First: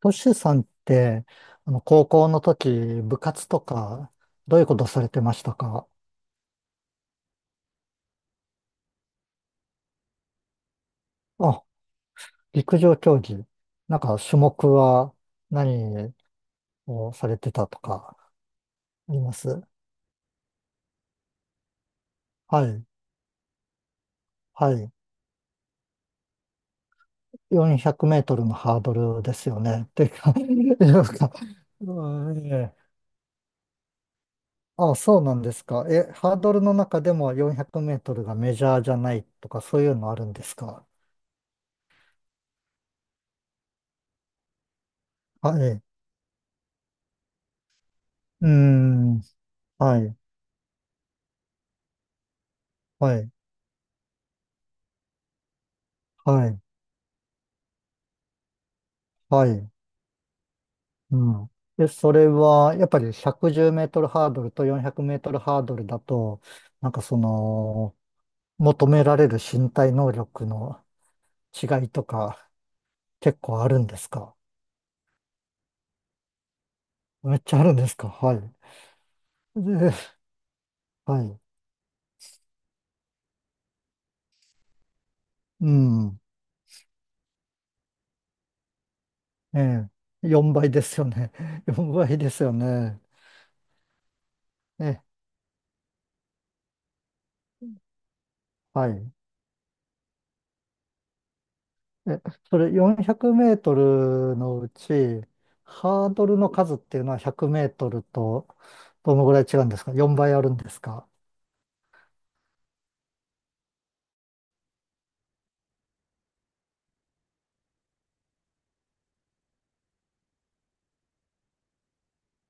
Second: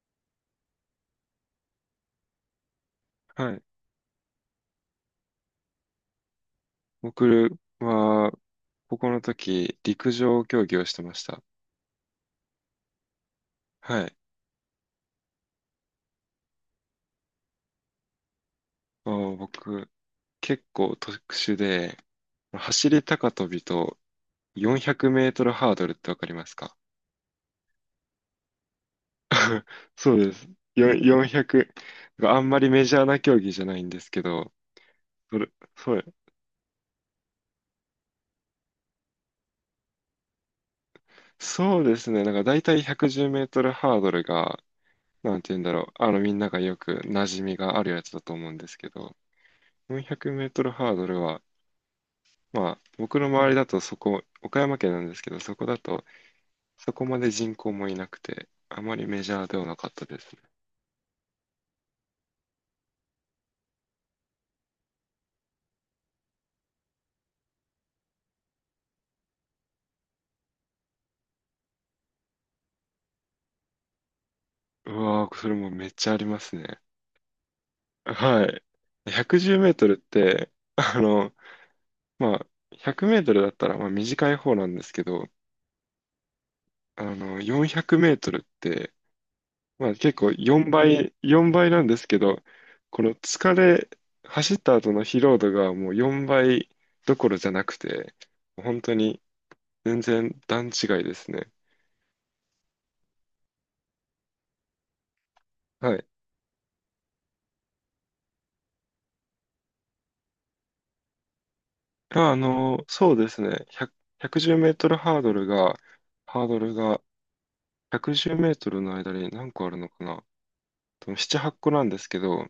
トシさんって、高校の時、部活はとい。か、どういうことされてましたか？僕は、高校の時、陸上競技をしてました。あ、陸上競技。なんはい。か、種目は何をされてたとか、あります？僕、結構特殊で、はい、走り高跳びとは400い。メートルハードルってわかりますか？ 400メートルのハードルですよ ね。っていうそうでか、す。なんか、400、よんひゃくうん、あんまりええ。メジャーな競技じゃないんですけど、あ、そうなそんれ、ですか。そえ、う、ハードルの中でも400メートルがメジャーじゃないとか、そういうのあるんですか？そうですね。なんか大体110メートルハードルが、なんては言うんい。だろうう。みんながよく馴染みがあるやつだとー思うんですけど、ん、は400メい、ートルハードルは、まあ、は僕のい、周りだとそこ、岡山県なんですけど、そこだと、はい。そこまで人口もいなくて、あまりメジャーはではい。なかったですね。うん。で、それは、やっぱり110メートルハードルと400メートルハードルだと、なんかその、求められる身体能力の違いとか、結構あるんですか？うわー、それもめっちゃありますね。めっちゃあるんですか？ははい。い。110メートルっで、て、はい。まあ、100メートルだったらまあ短い方なんですけど、うん。400メートルって、えまあ結え。構4 4倍ですよ倍、ね。4 倍なん4です倍けでど、すよね。この疲れ、走った後え、の疲労度がもう4倍どころじゃなくて、本は当い。に全然段違いですね。え、それ400メートルのうち、はい。ハードルの数っていうのは100メートルと、どのぐらい違うんですか？ 4 倍あるんですか？そうですね。100、1 0メートルハードルが、ハードルが110メートルの間に何個あるのかな。多分7、8個なんですけど、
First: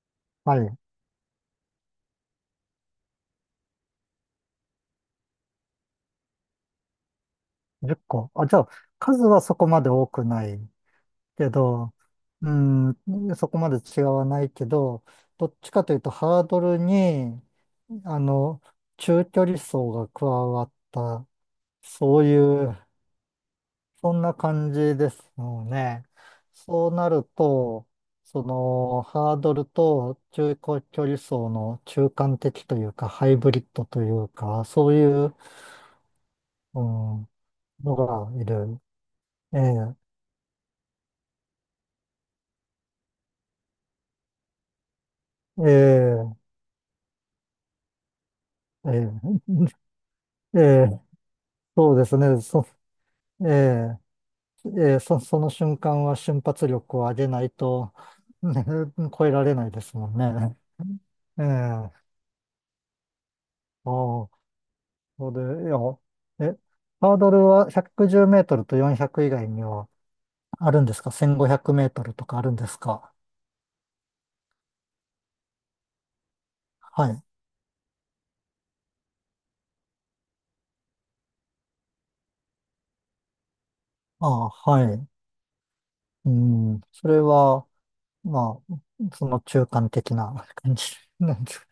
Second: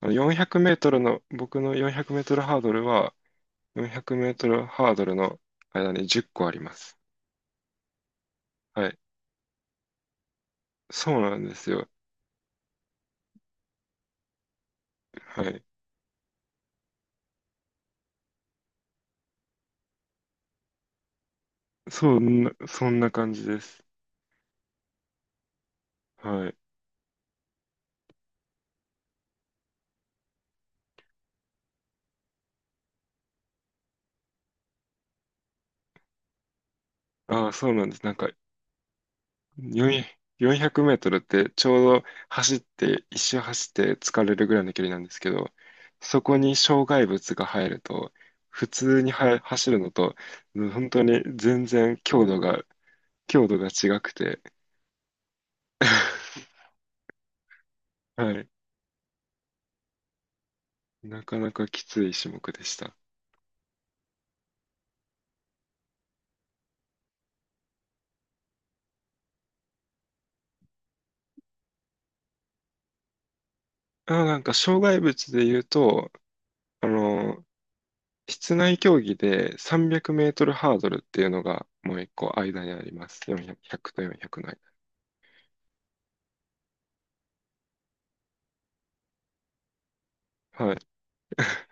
よんひゃはくメーい、トルの、僕の400メートルハードルは、400メートルハードルの間に10個あります。10個。あ、じゃあ、はい。数はそこまで多くないそうなんけですよ。ど、うん、そこまで違わないけど、どはっい。ちかというとハードルに、あの、中距離走が加わった、そそうんな、いう、そんな感じです。そんな感じですよね。はい。そうなると、ハードルと中距離走の中間的というか、ハイブリッドというか、そういう、うん、ああ、そうなんのです。なんかがいる。ええ400 4メートルってちょうど走って、一周走って疲れるぐらいの距離なんですけど、そこええに障害物が入ると、普通にえは走るのと、え、え本え、当に全そ然うです強度ね。が、え強度がえ、違くて、ええ、その瞬間は瞬 発力を上げないと、は い。ね、超えられないですもんね。なかええ、なかきああ、つい種目でした。そうで、いや、え、ハードルは110メートルと400以外にはあるんですか？ 1500 メートルとかあるんですか？あ、なんか障害物で言うと、あはい。の、室内競技で300メートルハードルっていうのがもう一個間にあります。400とあ400のあ、間。はい。うん、それは、まあ、その中間的なは感い。じなんです。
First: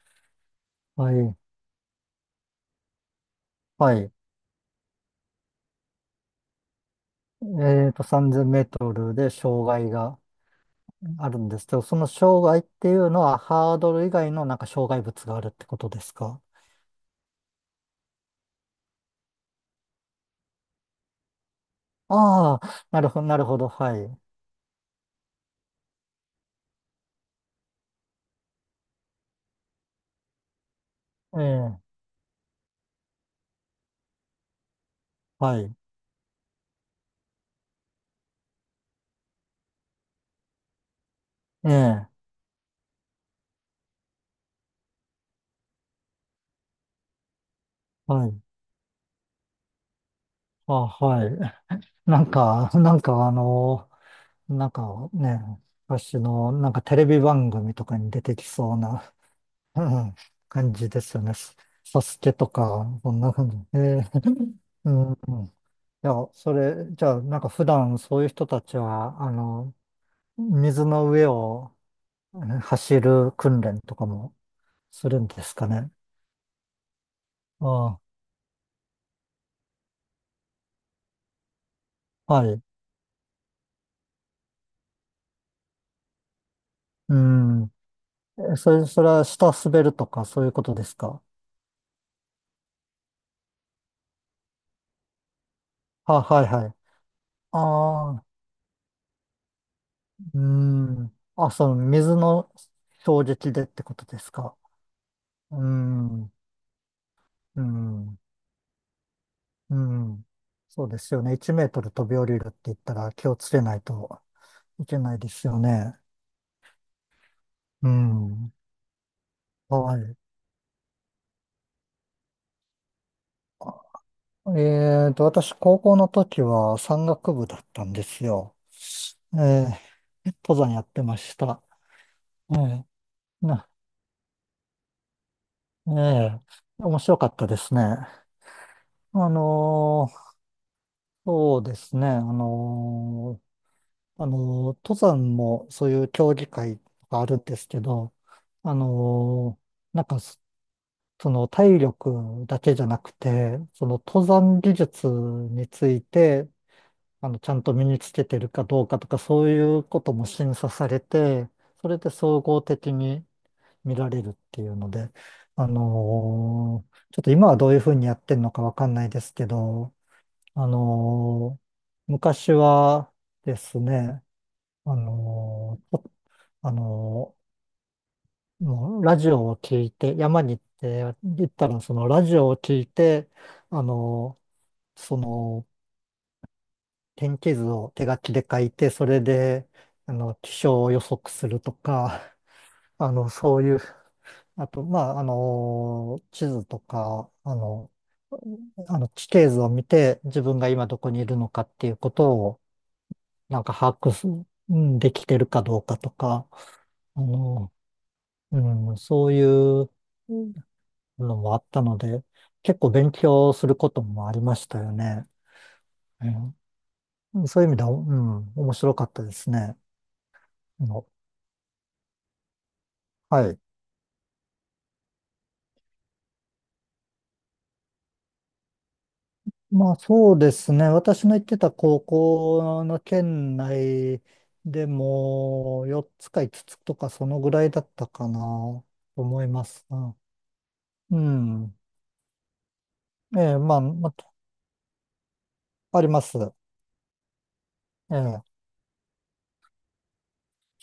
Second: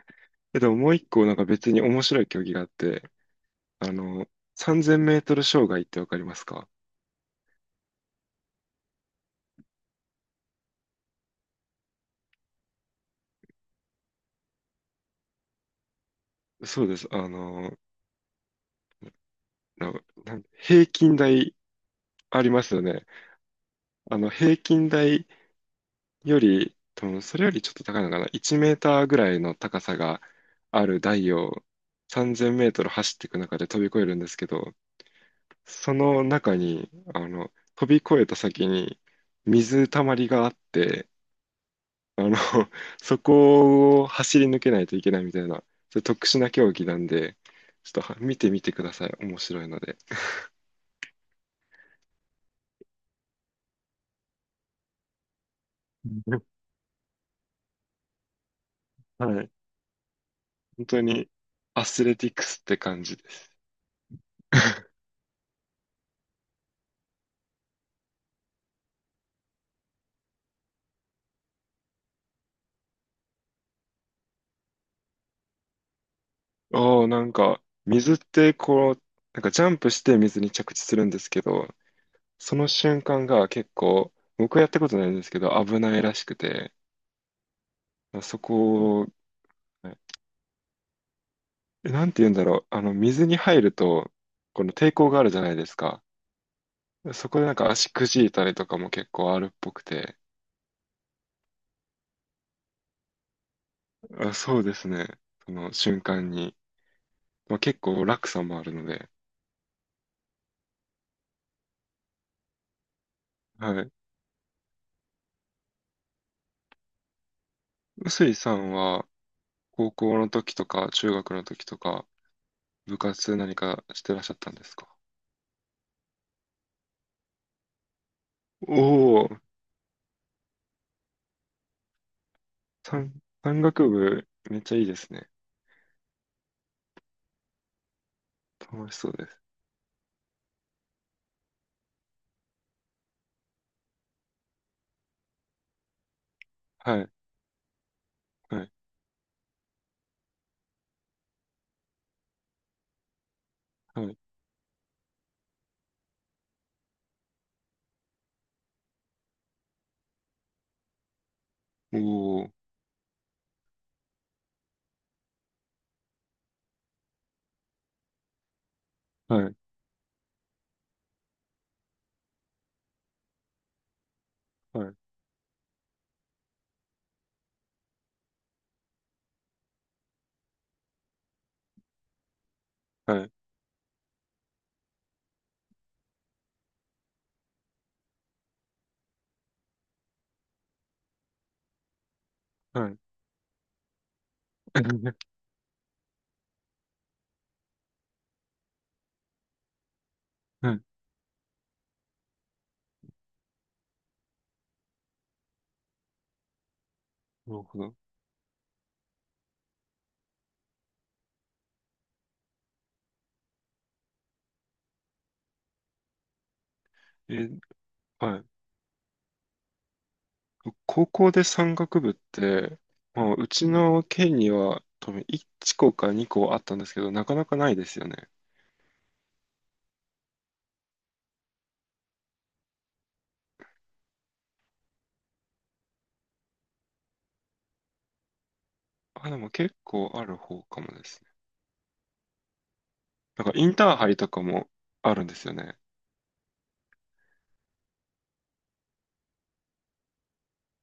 え、でももう一は個なんい。か別に面白い競技があって、あはい。の、3000メートル障害ってわかりますか？3 0メートルで障害があるんですけど、その障害っていうのはハードル以外のなんか障害物があるってことですか？そうです。あの、な、なん平均台ありあますよあ、なね。るほど、なるほど、はい。平均台より、多分それよりちょっと高いのかな。1メーターぐらいの高さがある台えをえ、3000メートル走っていく中で飛び越えるんですけど、はい。その中に、飛び越えた先に水たまりがあって、ええ、あの、そこを走り抜けないといけないみたいな、ちょっと特殊な競技なんで、ちょっとはは見い。てみてください。面白いので。あ、はい。なんか、なんかね、私うん、のなんかテレビ番組とかに出てきそうな、はい。うん、感本じで当すよにね。アサスレスティケックとスってか、感そじんでな感す。じ。ええ、うん。うん、いや、それ、じゃあ、なんか普段そういう人たちは、水の上を走る訓練とかもするんですかね。ああ、なんか、あ水ってこう、なんかジャンプして水に着地するんですけど、あ、はそい。の瞬間が結構、僕はやったことないんですけど、危ないらしくて、うん。そえそれ、こそを、れは下滑るえとかそういうことですか。なんて言うんだろう。水に入ると、この抵抗があるじゃないですか。はい、はい。そこでなんか足くああ、じいたりとかも結構あるっぽくて、うん。あ、その水の衝撃でってことですあ、か。そうですね。そうの瞬間ん、に。まあ、う結構ん、落差もあるので。うん。そうですよね。1メートル飛び降りるって言ったら気をつけはないい。といけないですよね。う臼井さん。んは高はい。校の時とか中学の時とか部活何かしてらっしゃったんですか？私、高校の時は山岳部だったんですよ。おおえー、え、登山やってました。ええ山、山な、岳部めっちゃいいですね。ええ、面白かったですね。楽しそうであす。のーそうですね。ーあの登山もそういう競技会はい、があるんですけど、はい、あのーなんかその体力だけじゃなくて、そのはい。登山技術について、ちゃんと身につけてるかどうかとか、そういうことも審査されて、そおれで総お、合的に見られるっていうので、ちょっと今はどういうふうにやってるのかわかんないですはけい、ど、あのー昔はですね、はい、あのーとあのーもうラジオを聞いて、山に行って、行ったらそのラジオを聞いはて、い、あのその天気図を手書きで書いて、それで、気象を予測するとか、はい。そういう、あと、まあ、地図とか、あの地形図を見て、自分がはい、な今どこにいるのかっていうことを、なんか把握す、うん、できてるかどうかとか、あるの、ほど。うん、そういう、うん、のもあったので、結構勉強することもありましたよね。うん、え、そういう意味では、うはい。ん、面白かったですね。あ高の校で山岳部って、まあ、うはい。ちの県には多分1校か2校あったんですけど、なかなかないですよね。まあ、そうですね。私の行ってた高校の県内でも4つか5つつとかそのぐらいだったかなとあ、で思いもま結す。構うある方かもでん。すうね。ん、えなんかえ、インまあ、ターハまイとかもあるんですよね。あ、あります。ええ。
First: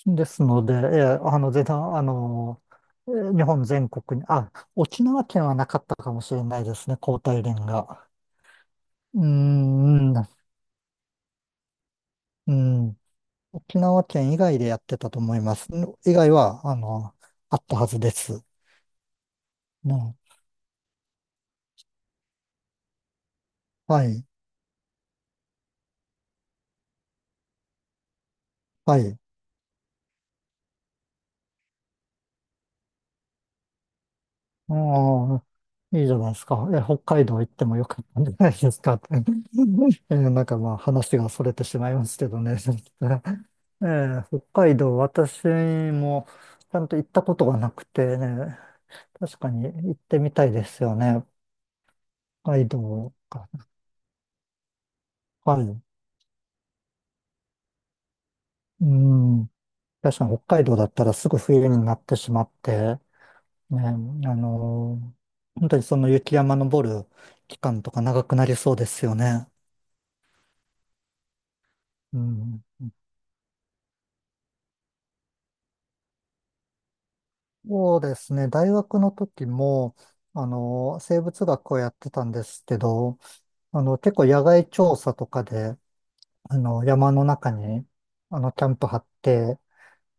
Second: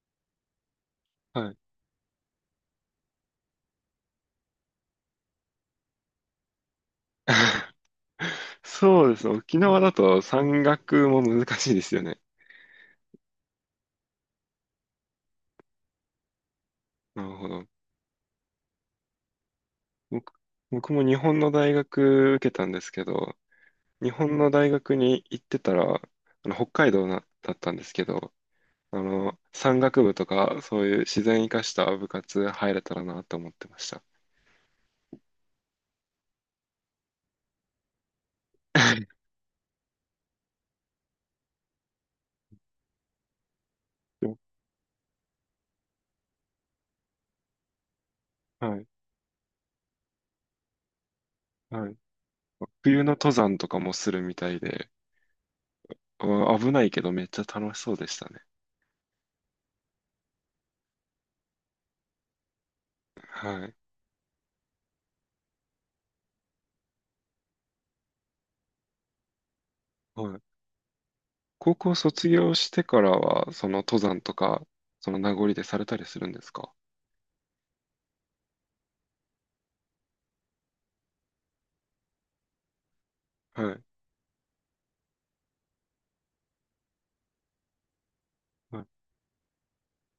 ですので、ええ、はい。全然、ええ、日本全国に、あ、沖縄県はなかったかもしれないですね、交代連 が。そうでうすね。沖縄だん、うとん、山岳も難しいですよね。うん。沖縄県以外でやってたと思います。以外は、なるほあっど。たはずです。な僕、僕も日本の大学受けたんですけど、は日い、本の大学に行ってたら、あの北海道なだったんですけど、はい。山岳部とか、そういう自然生かした部活入れたらなと思ってました。ああ、いいじゃないですか。え、北海道行ってもよかったんじゃないですかって。なんか、まあ、話が逸れてしまいますけどね。北海道、私もちゃんと行ったことがなくてね、はい、確かに行ってみたいですよね。はい。北海冬の道登か。山とかもするみたいで、はい。危ないけどめっちゃ楽しそうでしたね。うん。確かに北海道だったらすぐ冬になってしまって、はい、ね、の本当にその雪山登る期間とか長くなりそうですよね。はい。高校う卒業ん。してからは、その登山とか、その名残でされたりするんですか？そうですね。大学の時も、生物学をやってたんですけど、はい、結構野外調査とかで、山の中に、キャンはプ張い。って、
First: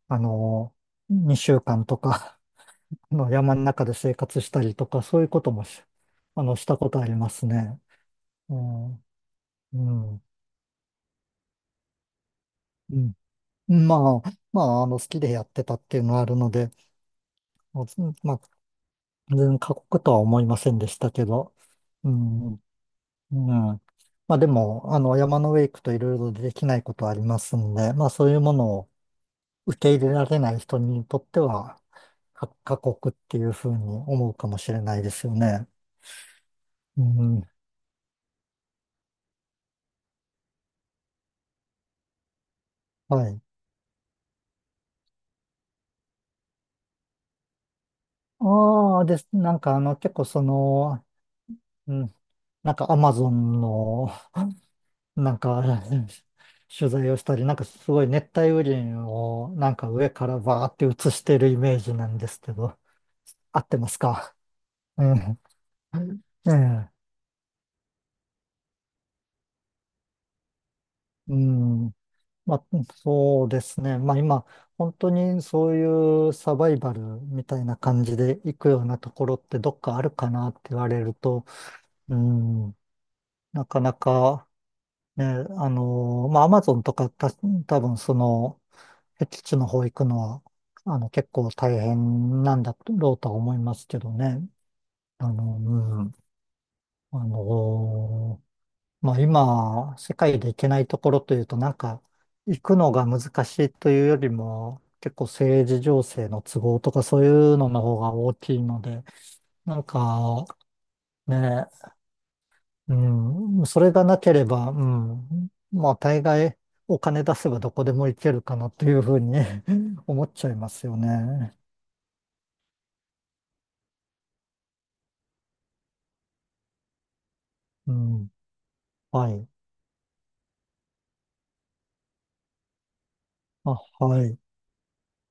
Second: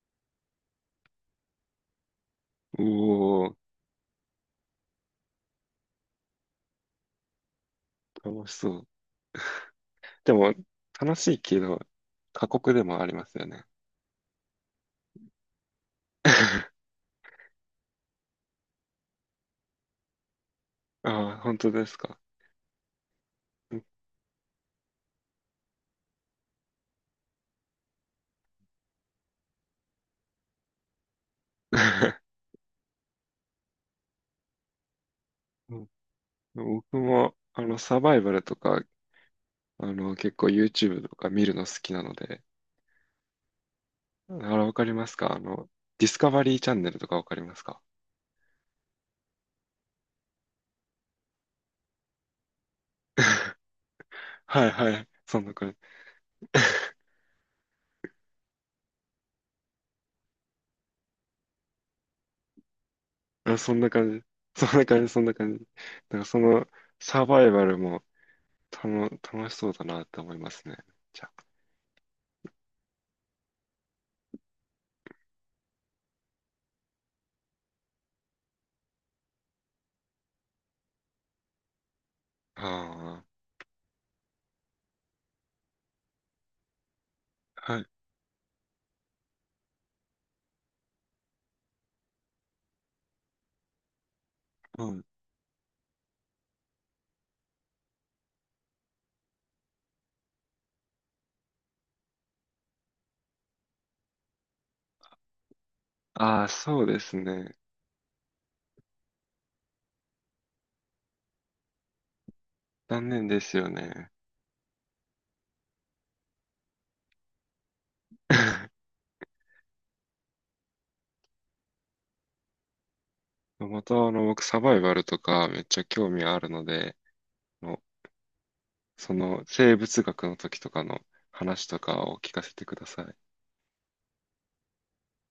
あの2週間とか お お、山の中で生活したりとか、そういうこともしたことありますね。楽うしそう。ん。うん。でも、楽しいけど、過酷でうもありん、ますよね。まあ、まあ、好きでやってたっていうのはあるので、もうずまあ、全然過酷とは思いませんでしたけああ、ど、本当ですうか。ん、うん。うん。 まあでも、山の上行くといろいろできないことはありますんで、まあそういうものを受け入れられない人にとっては、過酷っていうふうに思うかもしれないですよね。僕うも、ん、サバイバルとか、結構 YouTube とか見るの好きなので、はい。あら、わかりますか？ディスカバリーチャンネルとかわかりますか？ ああ、です。なんか結構うん、なんかアマゾ ンのはいはい。なそんんなか 感じ。取材をしたり、なんかすごい熱帯雨林をなんか上からバーって映してるイメージなんですけど、あ、合っそてんまなす感じ。か？そんなえ感じ、そんなえ、 感じ。だからそ えの、え、サバイバルも、楽しそうだなって思いますね。じゃうん。まあ、そうですね。まあ今、本当にそういうサバイバルみたいな感じで行くようなところってどっかあるかなって言われると、うん、あ。あなかなか、ね、まあアマゾンとかたあ、は多い。分その、僻地の方行くのは、結構大変なんだろうとは思いますけどね。うん。うん。あのーまあ、今、世界で行けないところというと、なんか、行くのが難しいというよりも、結構政治情勢のああ、都合そうとでかすそういね。うのの方が大きいので、なんか、ね、残念ですうん、よそれがね。なければ、うん、まあ、大概、お金出せばどこでも行けるかなと いうふうに 思っちゃいますよね。また、僕、サバイバルとかめっちゃ興味あるので、あのうん。そはのい。生物学の時とかの話とかを聞かせてください。あ、はい。